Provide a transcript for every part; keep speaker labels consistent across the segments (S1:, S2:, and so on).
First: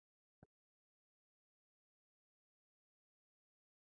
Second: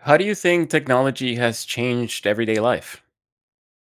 S1: How do you think technology has changed everyday life?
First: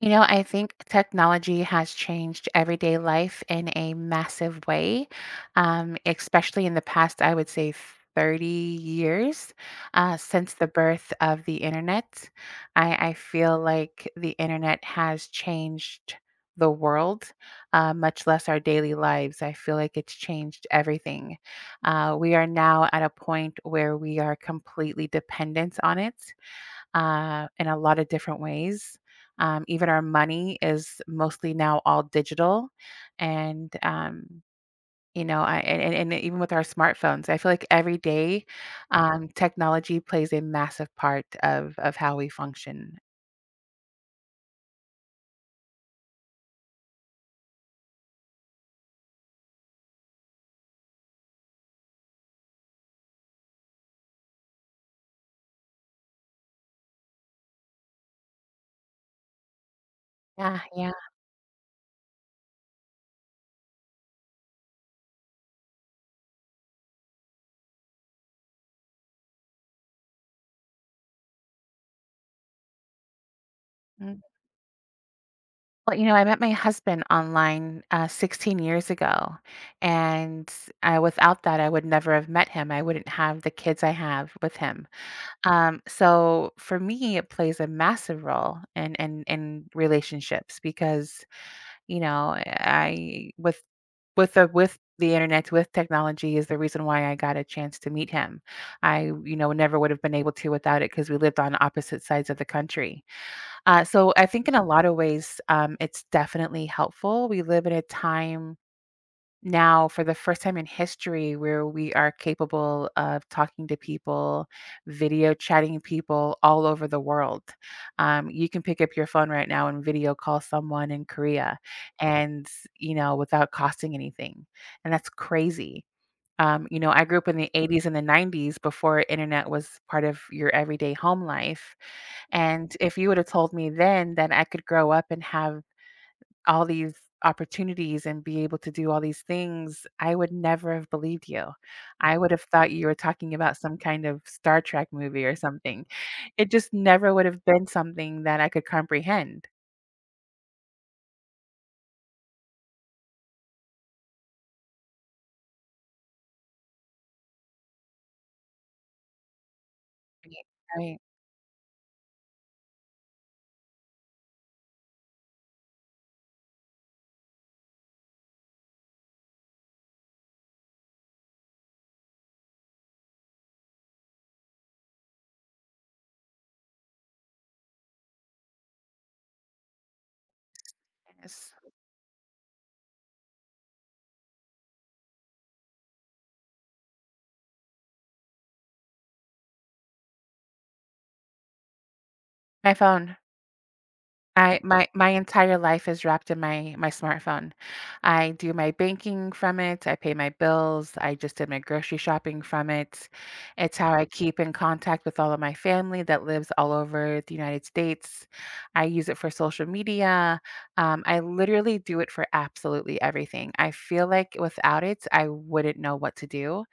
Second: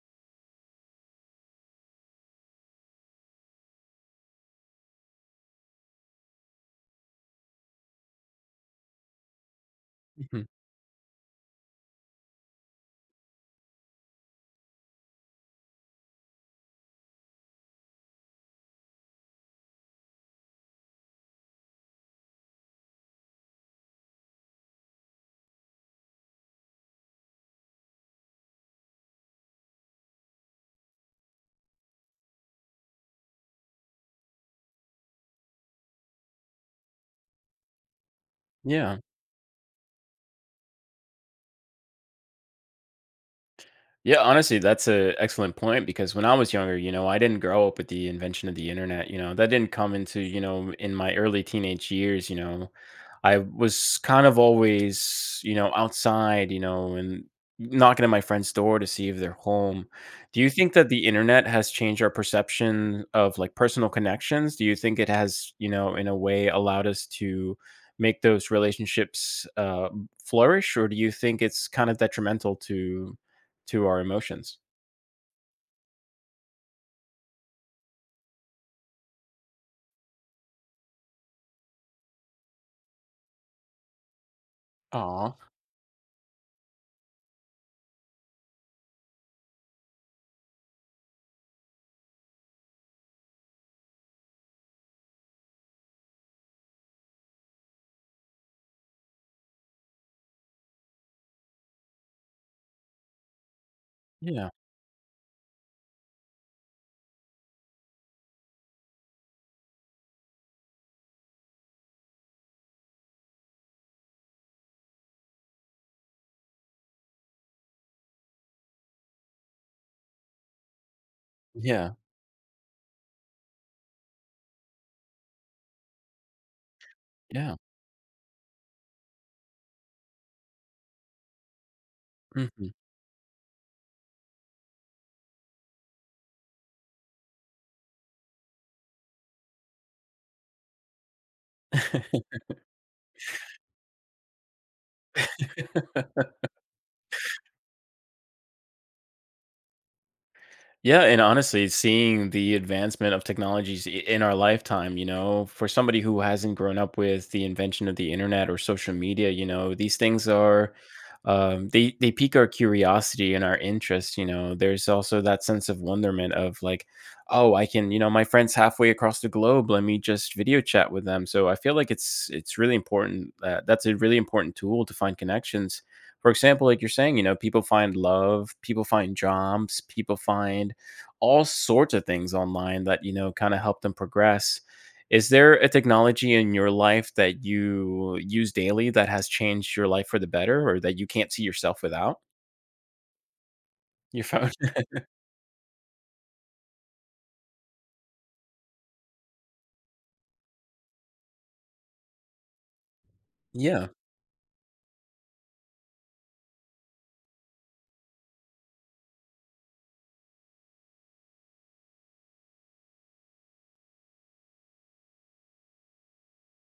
S2: You know, I think technology has changed everyday life in a massive way, especially in the past, I would say 30 years
S1: Mhm.
S2: since the birth of the internet. I feel like the internet has changed the world, much less our daily lives. I feel like it's changed everything. We are now at a point where we are completely dependent on it in a lot of different ways. Even our money is mostly now all digital, and you know, I, and even with our smartphones, I feel like every day
S1: Yeah.
S2: technology plays a massive part of how we function.
S1: Yeah, honestly, that's an excellent point because when I was younger, I didn't grow up with the invention of the internet. That didn't come into, in my early teenage years, I was kind of always, outside, and knocking at my friend's door to see if they're home. Do you
S2: Yeah,
S1: think that
S2: yeah.
S1: the internet has changed our perception of, like, personal connections? Do you think it has, in a way, allowed us to make those relationships flourish, or do you think it's kind of detrimental to our
S2: Mm.
S1: emotions?
S2: Well, you know, I met my husband online 16 years ago, and without that, I would never have met him. I wouldn't have the kids I have with him.
S1: Aw,
S2: So for me, it plays a massive role in in relationships because I with with the internet with technology is the reason why I got a chance to meet him. I never would have been able to without it because we lived on opposite sides of the country. So I think
S1: yeah,
S2: in a lot of ways, it's definitely helpful. We live in a time now for the first time in history where we are capable of talking to people, video chatting people all over the world. You can pick up your phone right now and video call someone in Korea
S1: yeah,
S2: and, without costing anything. And that's crazy. You know, I grew up in the
S1: yeah,
S2: 80s and the 90s before internet was part of your everyday home life.
S1: mhm.
S2: And if you would have told me then that I could grow up and have all these opportunities and be able to do all these things, I would never have believed you. I would have thought you were talking about some kind of Star Trek movie or something. It just never would have been something that I could comprehend.
S1: Yeah, and honestly, seeing the advancement of technologies in our lifetime, for somebody who hasn't grown up with the invention of the internet or social media, these things
S2: Right,
S1: are,
S2: right.
S1: they pique our curiosity and our interest. You know, there's also that sense of wonderment of, like, oh, I can, my friend's halfway across the globe. Let me just video chat with them. So I feel like it's really important. That's a really important tool to find connections, for example, like you're saying, people find love, people find jobs, people find all
S2: Yes.
S1: sorts of things online that, kind of help them progress. Is there a technology in your life that you use daily that has changed your life for the better, or that you can't see yourself without?
S2: My phone.
S1: Your phone?
S2: I my entire life is wrapped in my smartphone. I do my banking from it, I pay my bills, I just did my grocery shopping from it. It's
S1: Yeah.
S2: how I keep in contact with all of my family that lives all over the United States. I use it for social media. I literally do it for absolutely everything. I feel like without it, I wouldn't know what to do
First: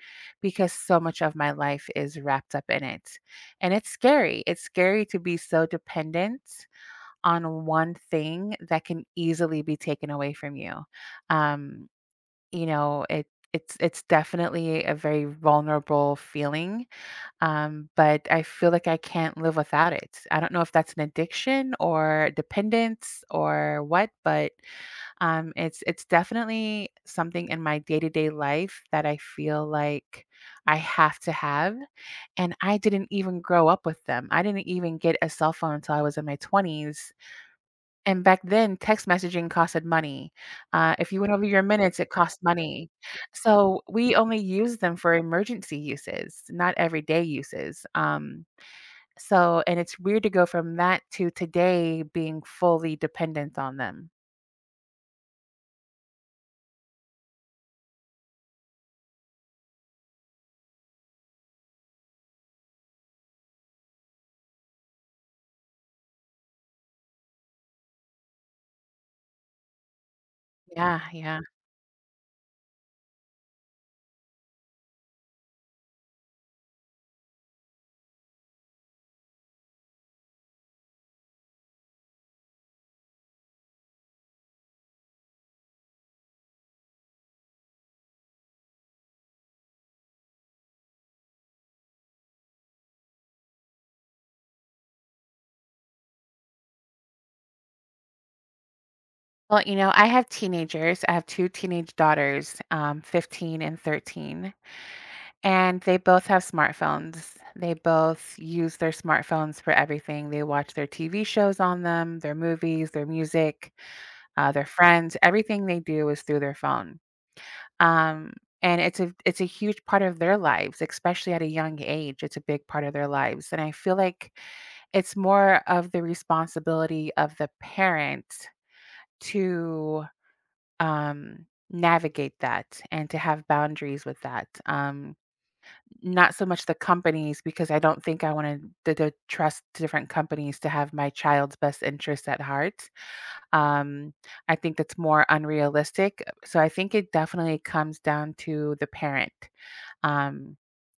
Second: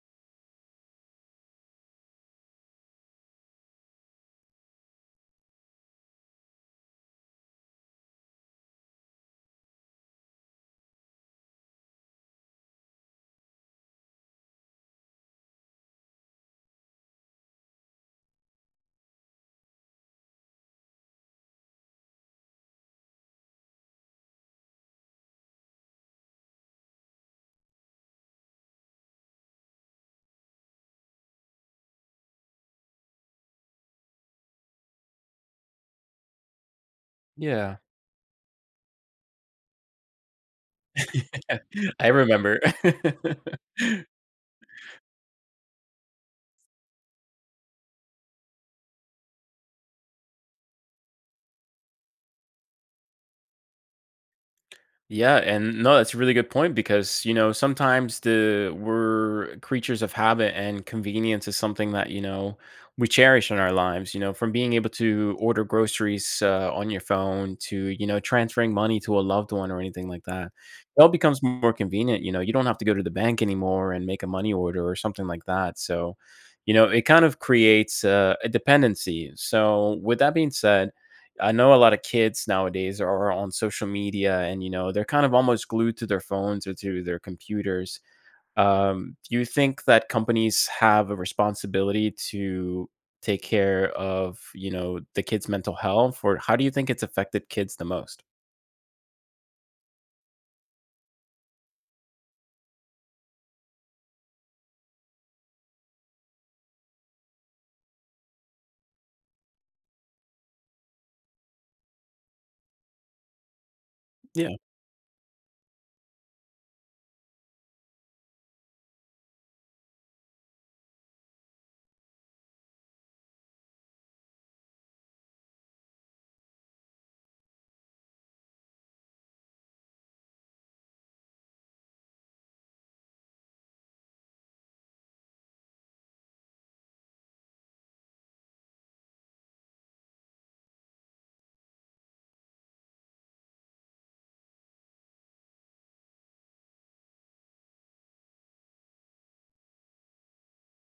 S2: because so much of my life is wrapped up in it. And it's scary. It's scary to be so dependent on one thing that can easily be taken away from you. Um, you know, it it's definitely a very vulnerable feeling, but I feel like I can't live without it. I don't know if that's an addiction or dependence or what, but it's definitely something in my day to day life that I feel like I have to have and I didn't even grow up with them. I didn't even get a cell phone until I was in my 20s.
S1: Yeah.
S2: And back then, text messaging costed money. If you went over your minutes,
S1: I
S2: it cost
S1: remember.
S2: money. So we only used them for emergency uses, not everyday uses. And it's weird to go from that to today being fully dependent on them.
S1: Yeah, and no, that's a really good point because, sometimes, the we're creatures of habit, and convenience is something that, we cherish in our lives. You know, from being able to order groceries, on your phone, to transferring money to a loved one or anything like that, it
S2: Yeah,
S1: all
S2: yeah.
S1: becomes more convenient. You know, you don't have to go to the bank anymore and make a money order or something like that. So, it kind of creates, a dependency. So, with that being said, I know a lot of kids nowadays are on social media, and, they're kind of almost glued to their phones or to their computers. Do you think that companies have a responsibility to take care of, the kids' mental health? Or how do you think it's affected kids the most?
S2: Well, you know, I have teenagers. I have two teenage daughters, 15 and 13. And they both have smartphones. They both use their smartphones for everything. They watch their TV shows on them, their movies, their music,
S1: Yeah,
S2: their friends. Everything they do is through their phone. Um, and it's a huge part of their lives, especially at a young age. It's a big part of their lives. And I feel like it's more of the responsibility of the parent to navigate that and to have boundaries with that. Not so much the companies because I don't think I wanna d trust different companies to have my child's best interests at heart. Um, I think that's more unrealistic. So I think it definitely comes down to the parent. Um,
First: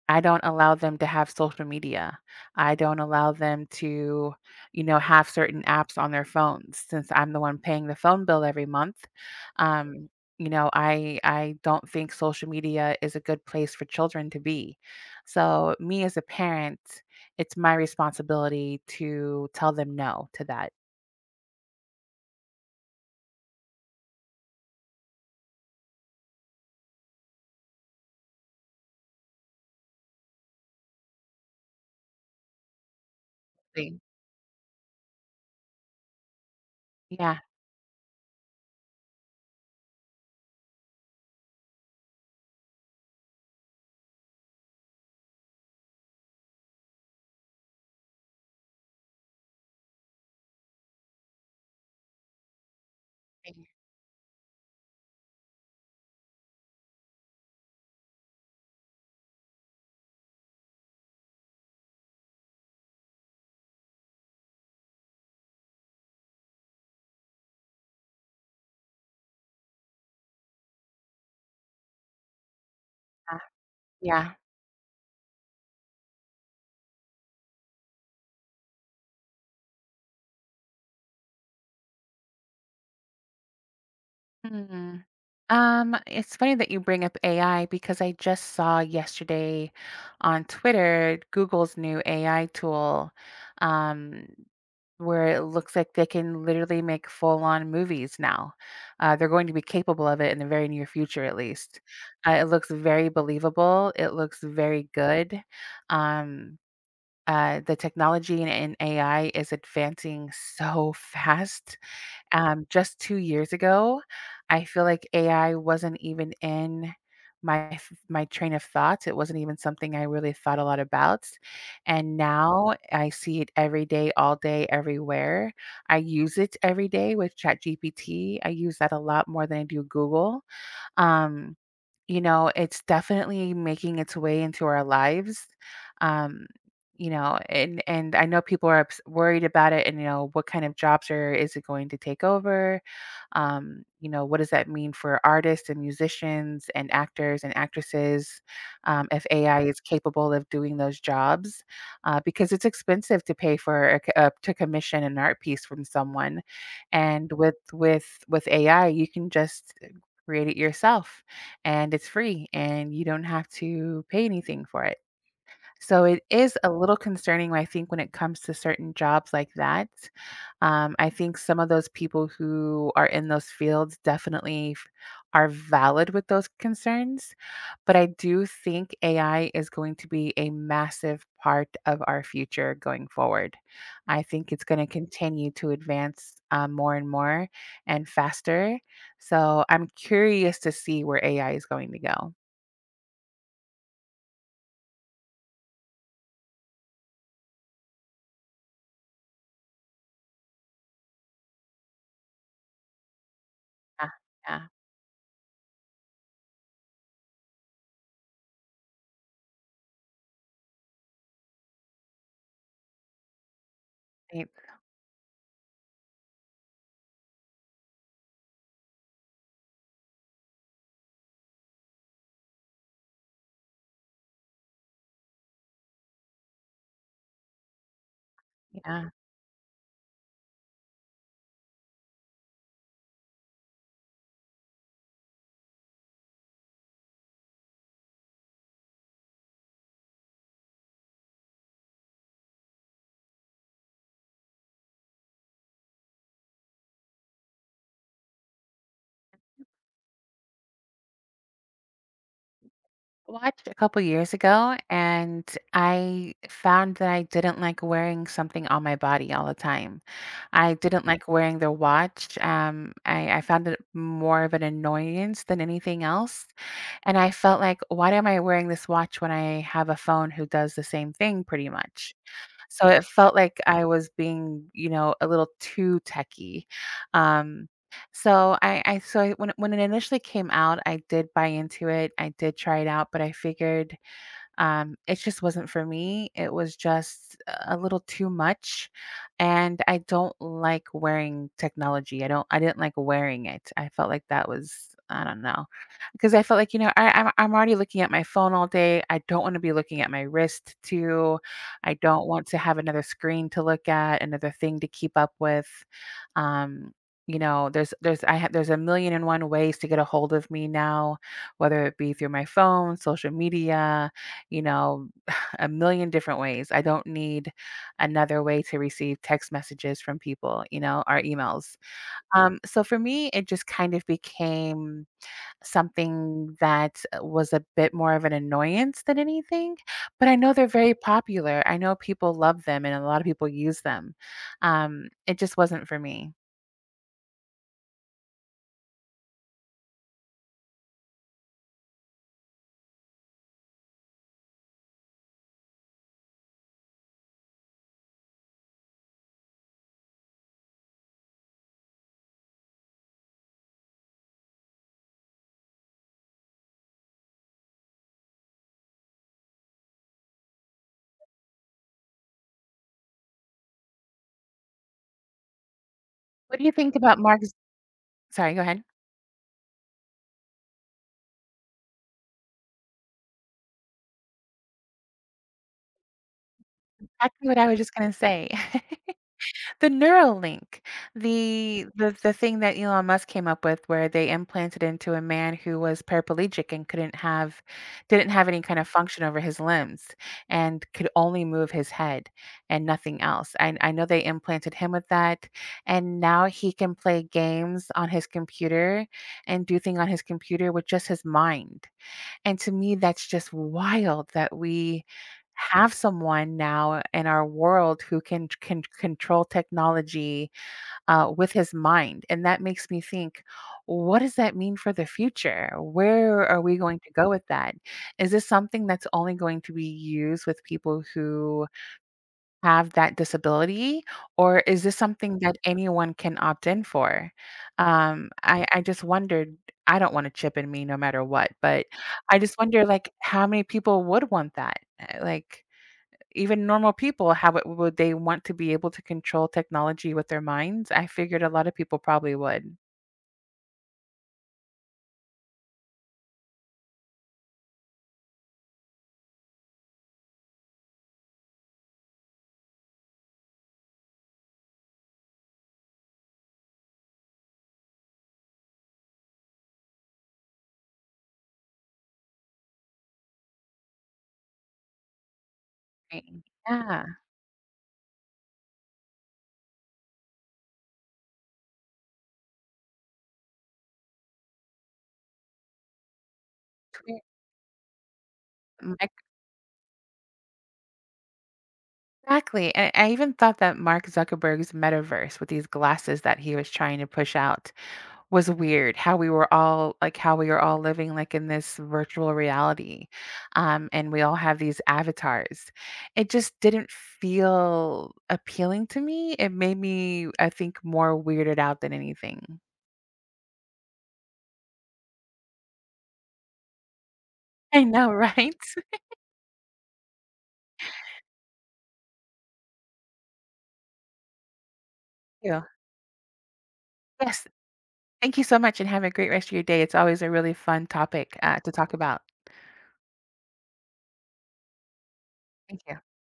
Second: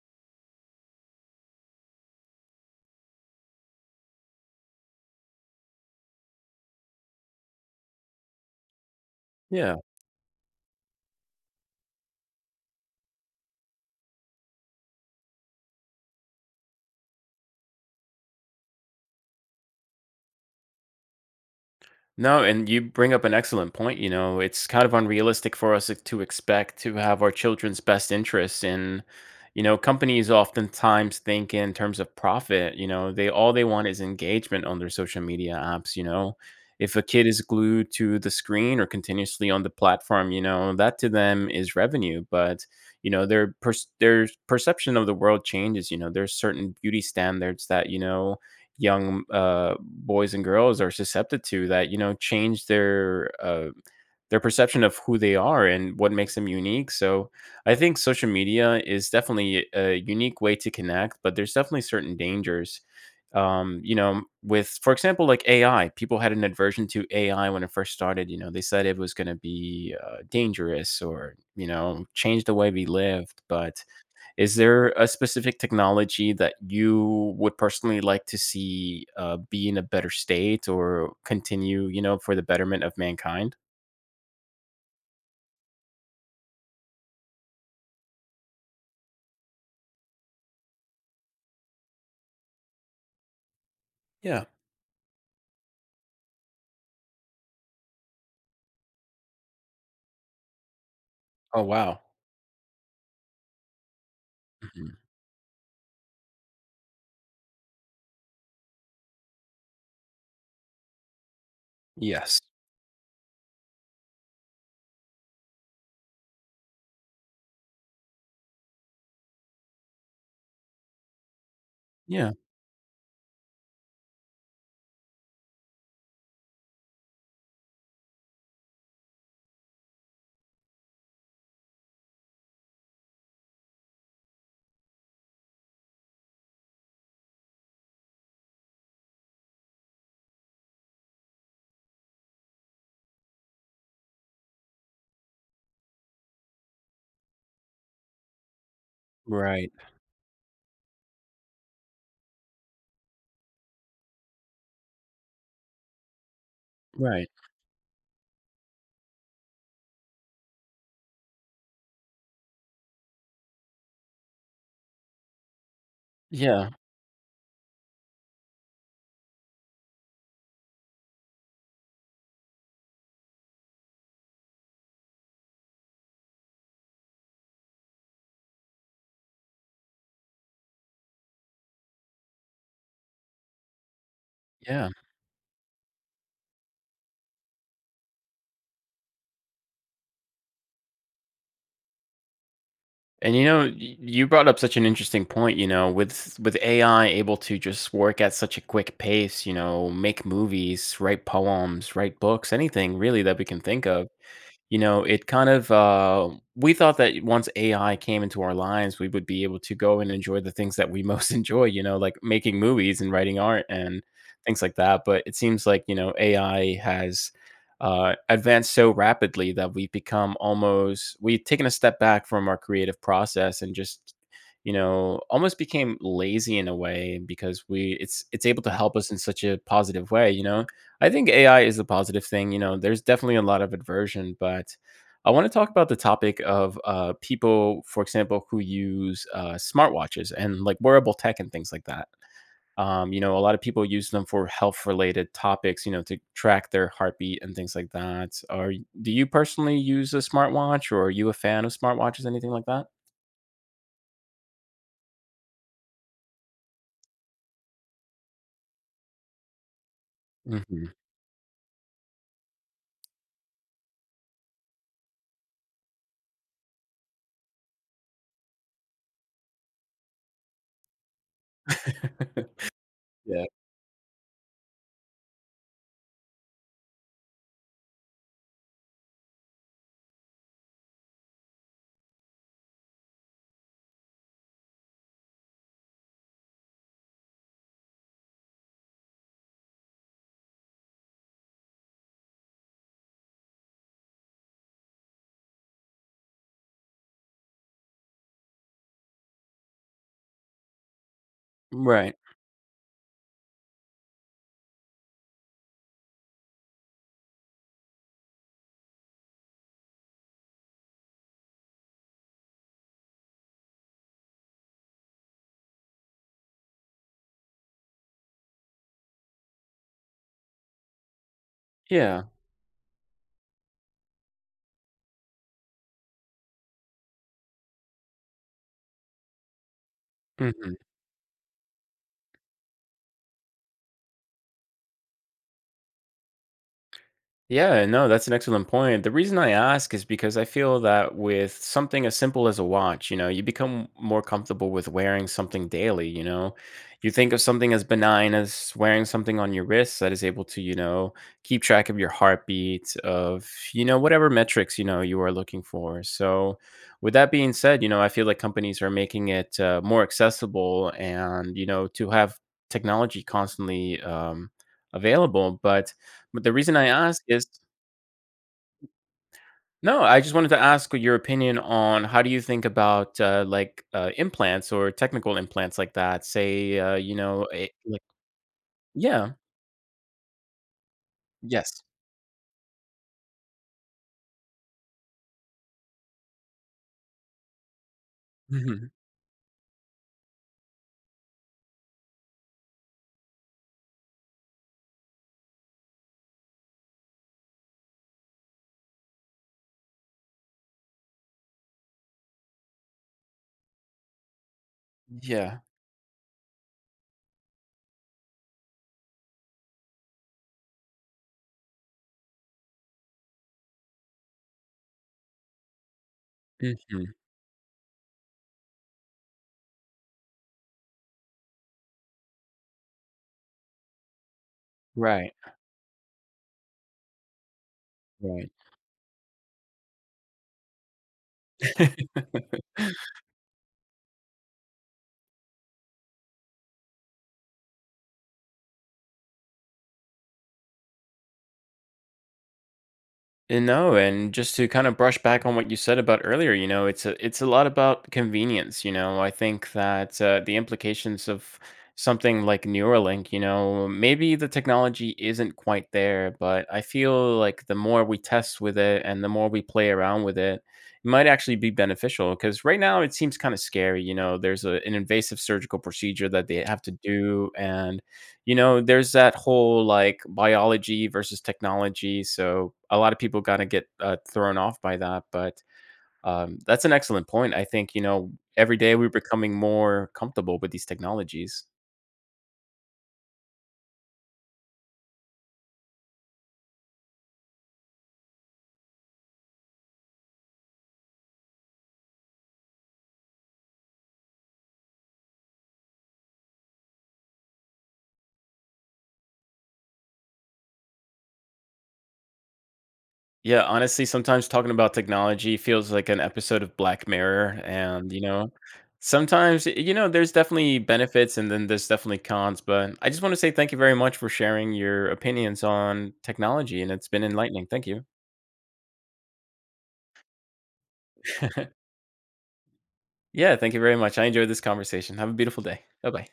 S2: I don't allow them to have social media. I don't allow them to, you know, have certain apps on their phones since I'm the one paying the phone bill every month.
S1: yeah.
S2: Um, you know, I don't think social media is a good place for children to be. So, me as a parent, it's my responsibility to tell them no to that.
S1: No, and you bring up an excellent point. You know, it's kind of unrealistic for us to expect to have our children's best interests in, companies oftentimes think in terms of profit. You know, they want
S2: They-
S1: is engagement on their social media apps. If a kid is
S2: Yeah.
S1: glued to the screen or continuously on the platform, that to them is revenue. But their their perception of the world changes. You know, there's certain beauty standards that, young, boys and girls are susceptible to, that, change their uh,
S2: they-
S1: their perception of who they are and what makes them unique. So I think social media is definitely a unique way to connect, but there's definitely certain dangers, with, for example, like AI. People had an aversion to AI when it first started. They said it was going to be dangerous, or, change the way we
S2: Yeah.
S1: lived. But
S2: Yeah.
S1: is there a specific technology that you would personally like to see, be in a better state, or continue, for the betterment of mankind?
S2: Mhm. It's funny that you bring up AI because I just saw yesterday on Twitter Google's new AI tool, um,
S1: Yeah.
S2: where it looks like they can literally make full-on movies now. They're going to be capable of it in the very near future, at
S1: Oh,
S2: least.
S1: wow.
S2: It looks very believable. It looks very
S1: Mhm.
S2: good. Um, the technology in AI is advancing so fast.
S1: Yes.
S2: Just 2 years ago, I feel like AI wasn't even in my train of thoughts, it wasn't even something I really thought a lot about, and
S1: Yeah.
S2: now I see it every day, all day, everywhere. I use it every day with ChatGPT, I use that a lot more than I do Google. Um, you know, it's definitely making its way into our lives. Um, you know, and I know people are worried about it, and you know, what kind of jobs are is it going to take over? You know, what does that mean for artists and musicians and actors and actresses? If AI
S1: Right.
S2: is capable of doing those jobs, because it's expensive to pay for to commission an art piece from someone,
S1: Right.
S2: and with with AI, you can just create it yourself and it's free and you don't have to pay anything for it. So it is
S1: Yeah.
S2: a little concerning, I think, when it comes to certain jobs like that I think some of those people who are in those fields are valid with those concerns. But I do think AI is going to be a massive part of our future going forward. I think it's going to
S1: Yeah.
S2: continue to advance more and more and faster. So I'm curious to see where AI is going to go.
S1: And, you brought up such an interesting point, with AI able to just work at such a quick pace, make movies, write poems, write books, anything really that we can think of.
S2: Yeah. Yeah.
S1: You know, it kind of We thought that once AI came into our lives, we would be able to go and enjoy the things that we most enjoy, like making movies and writing art and
S2: I-
S1: things like that. But it seems like, AI has, advanced so rapidly that we've taken a step back from our creative process, and just, almost became lazy in a way, because it's able to help
S2: Yeah.
S1: us in such a positive way? I think AI is a positive thing. There's definitely a lot of aversion, but I want to talk about the topic of, people, for example, who use, smartwatches and, like, wearable tech and things like that. A lot of people use them for health related topics, to track their heartbeat and things like that. Are Do you personally use a smartwatch, or are you a fan of smartwatches, anything like that?
S2: Watched a couple years ago and I found that I didn't like wearing something on my body all the time. I
S1: Hmm.
S2: didn't like wearing the watch. I found it more of an annoyance than anything else. And I felt like, why am I wearing this watch when I have a phone who does the same thing pretty much? So it felt
S1: Yeah.
S2: like I was being, you know, a little too techie. Um, when when it initially came out, I did buy into it. I did try it out, but I figured it just wasn't for me. It was just a little too much. And I don't like wearing technology. I didn't like wearing it. I felt like that was, I don't know, because I felt like, you know, I'm already looking at my phone all day. I don't want to be looking at my wrist too. I
S1: Right.
S2: don't want to have another screen to look at, another thing to keep up with. Um, you know, there's I have there's a million and one ways to get a hold of me now, whether it be through my phone, social media, you know, a million different ways. I don't need another way to receive text messages from people, you know, or emails.
S1: Yeah.
S2: So for me, it just kind of became something that was a bit more of an annoyance than anything. But I know they're
S1: Mm-hmm.
S2: very popular. I know people love them and a lot of people use them. It just wasn't for me.
S1: Yeah, no, that's an excellent point. The reason I ask is because I feel that with something as simple as a watch, you become more comfortable with wearing something daily, you know. You think of something as benign as wearing something on your wrist that is able to, keep track of your heartbeat, of, whatever metrics, you are looking for. So, with that being said, I feel like companies are making it, more accessible, and, to have technology constantly, available. But the
S2: What do you
S1: reason I
S2: think about
S1: ask is,
S2: Mark's? Sorry, go ahead.
S1: no, I just wanted to ask your opinion on how do you think about, like, implants, or technical implants like that? Say,
S2: That's what I was just
S1: like,
S2: going to say.
S1: yeah.
S2: The Neuralink,
S1: Yes.
S2: the thing that Elon Musk came up with where they implanted into a man who was paraplegic and couldn't have didn't have any kind of
S1: Mhm.
S2: function over his limbs and could only move his head and nothing else. I know they implanted him with that and now he can play games on his computer and do things on his computer with just his mind. And to me, that's just wild that we
S1: Yeah.
S2: have someone now in our world who can control technology with his mind. And that makes me think, what does that mean for the future? Where are we going to
S1: Mhm.
S2: go with that? Is this something that's only going to be used with people who have that disability, or is this
S1: Right.
S2: something that anyone can opt in for?
S1: Right.
S2: I just wondered I don't want to chip in me no matter what, but I just wonder, like, how many people would want that? Like, even normal people, would they want to be able to control technology with their minds? I figured a lot of people probably would.
S1: And no, and just to kind of brush back on what you said about earlier, it's a lot about convenience. I think that, the implications of something like Neuralink, maybe the technology isn't quite there, but I feel like the more we test with it and the more we play around with it, it might actually be beneficial. Because right now it seems kind of scary. There's an invasive surgical
S2: Right.
S1: procedure that they have to
S2: Yeah.
S1: do, and, there's that whole, like, biology versus technology, so a lot of people kinda get, thrown off by that. But, that's an
S2: Twe-
S1: excellent point. I think, every day we're
S2: m-
S1: becoming more comfortable with these technologies.
S2: Exactly. And I even thought that Mark Zuckerberg's metaverse with these glasses that he was trying to push out was weird how we were all like how we were all living like in this virtual reality and we all have these avatars. It just didn't feel appealing to me. It made me, I think, more weirded out than anything.
S1: Yeah, honestly, sometimes talking about technology feels like an episode of Black Mirror,
S2: I
S1: and,
S2: know, right?
S1: sometimes, there's definitely benefits, and then there's definitely cons, but I just wanna say thank you very much for sharing your opinions
S2: Yeah.
S1: on technology, and it's been
S2: Yes,
S1: enlightening. Thank you.
S2: thank you so much and have a great rest of your day. It's always a really fun topic to talk about.
S1: Yeah, thank you very much. I enjoyed this conversation. Have a beautiful day.
S2: Thank you.
S1: Bye-bye.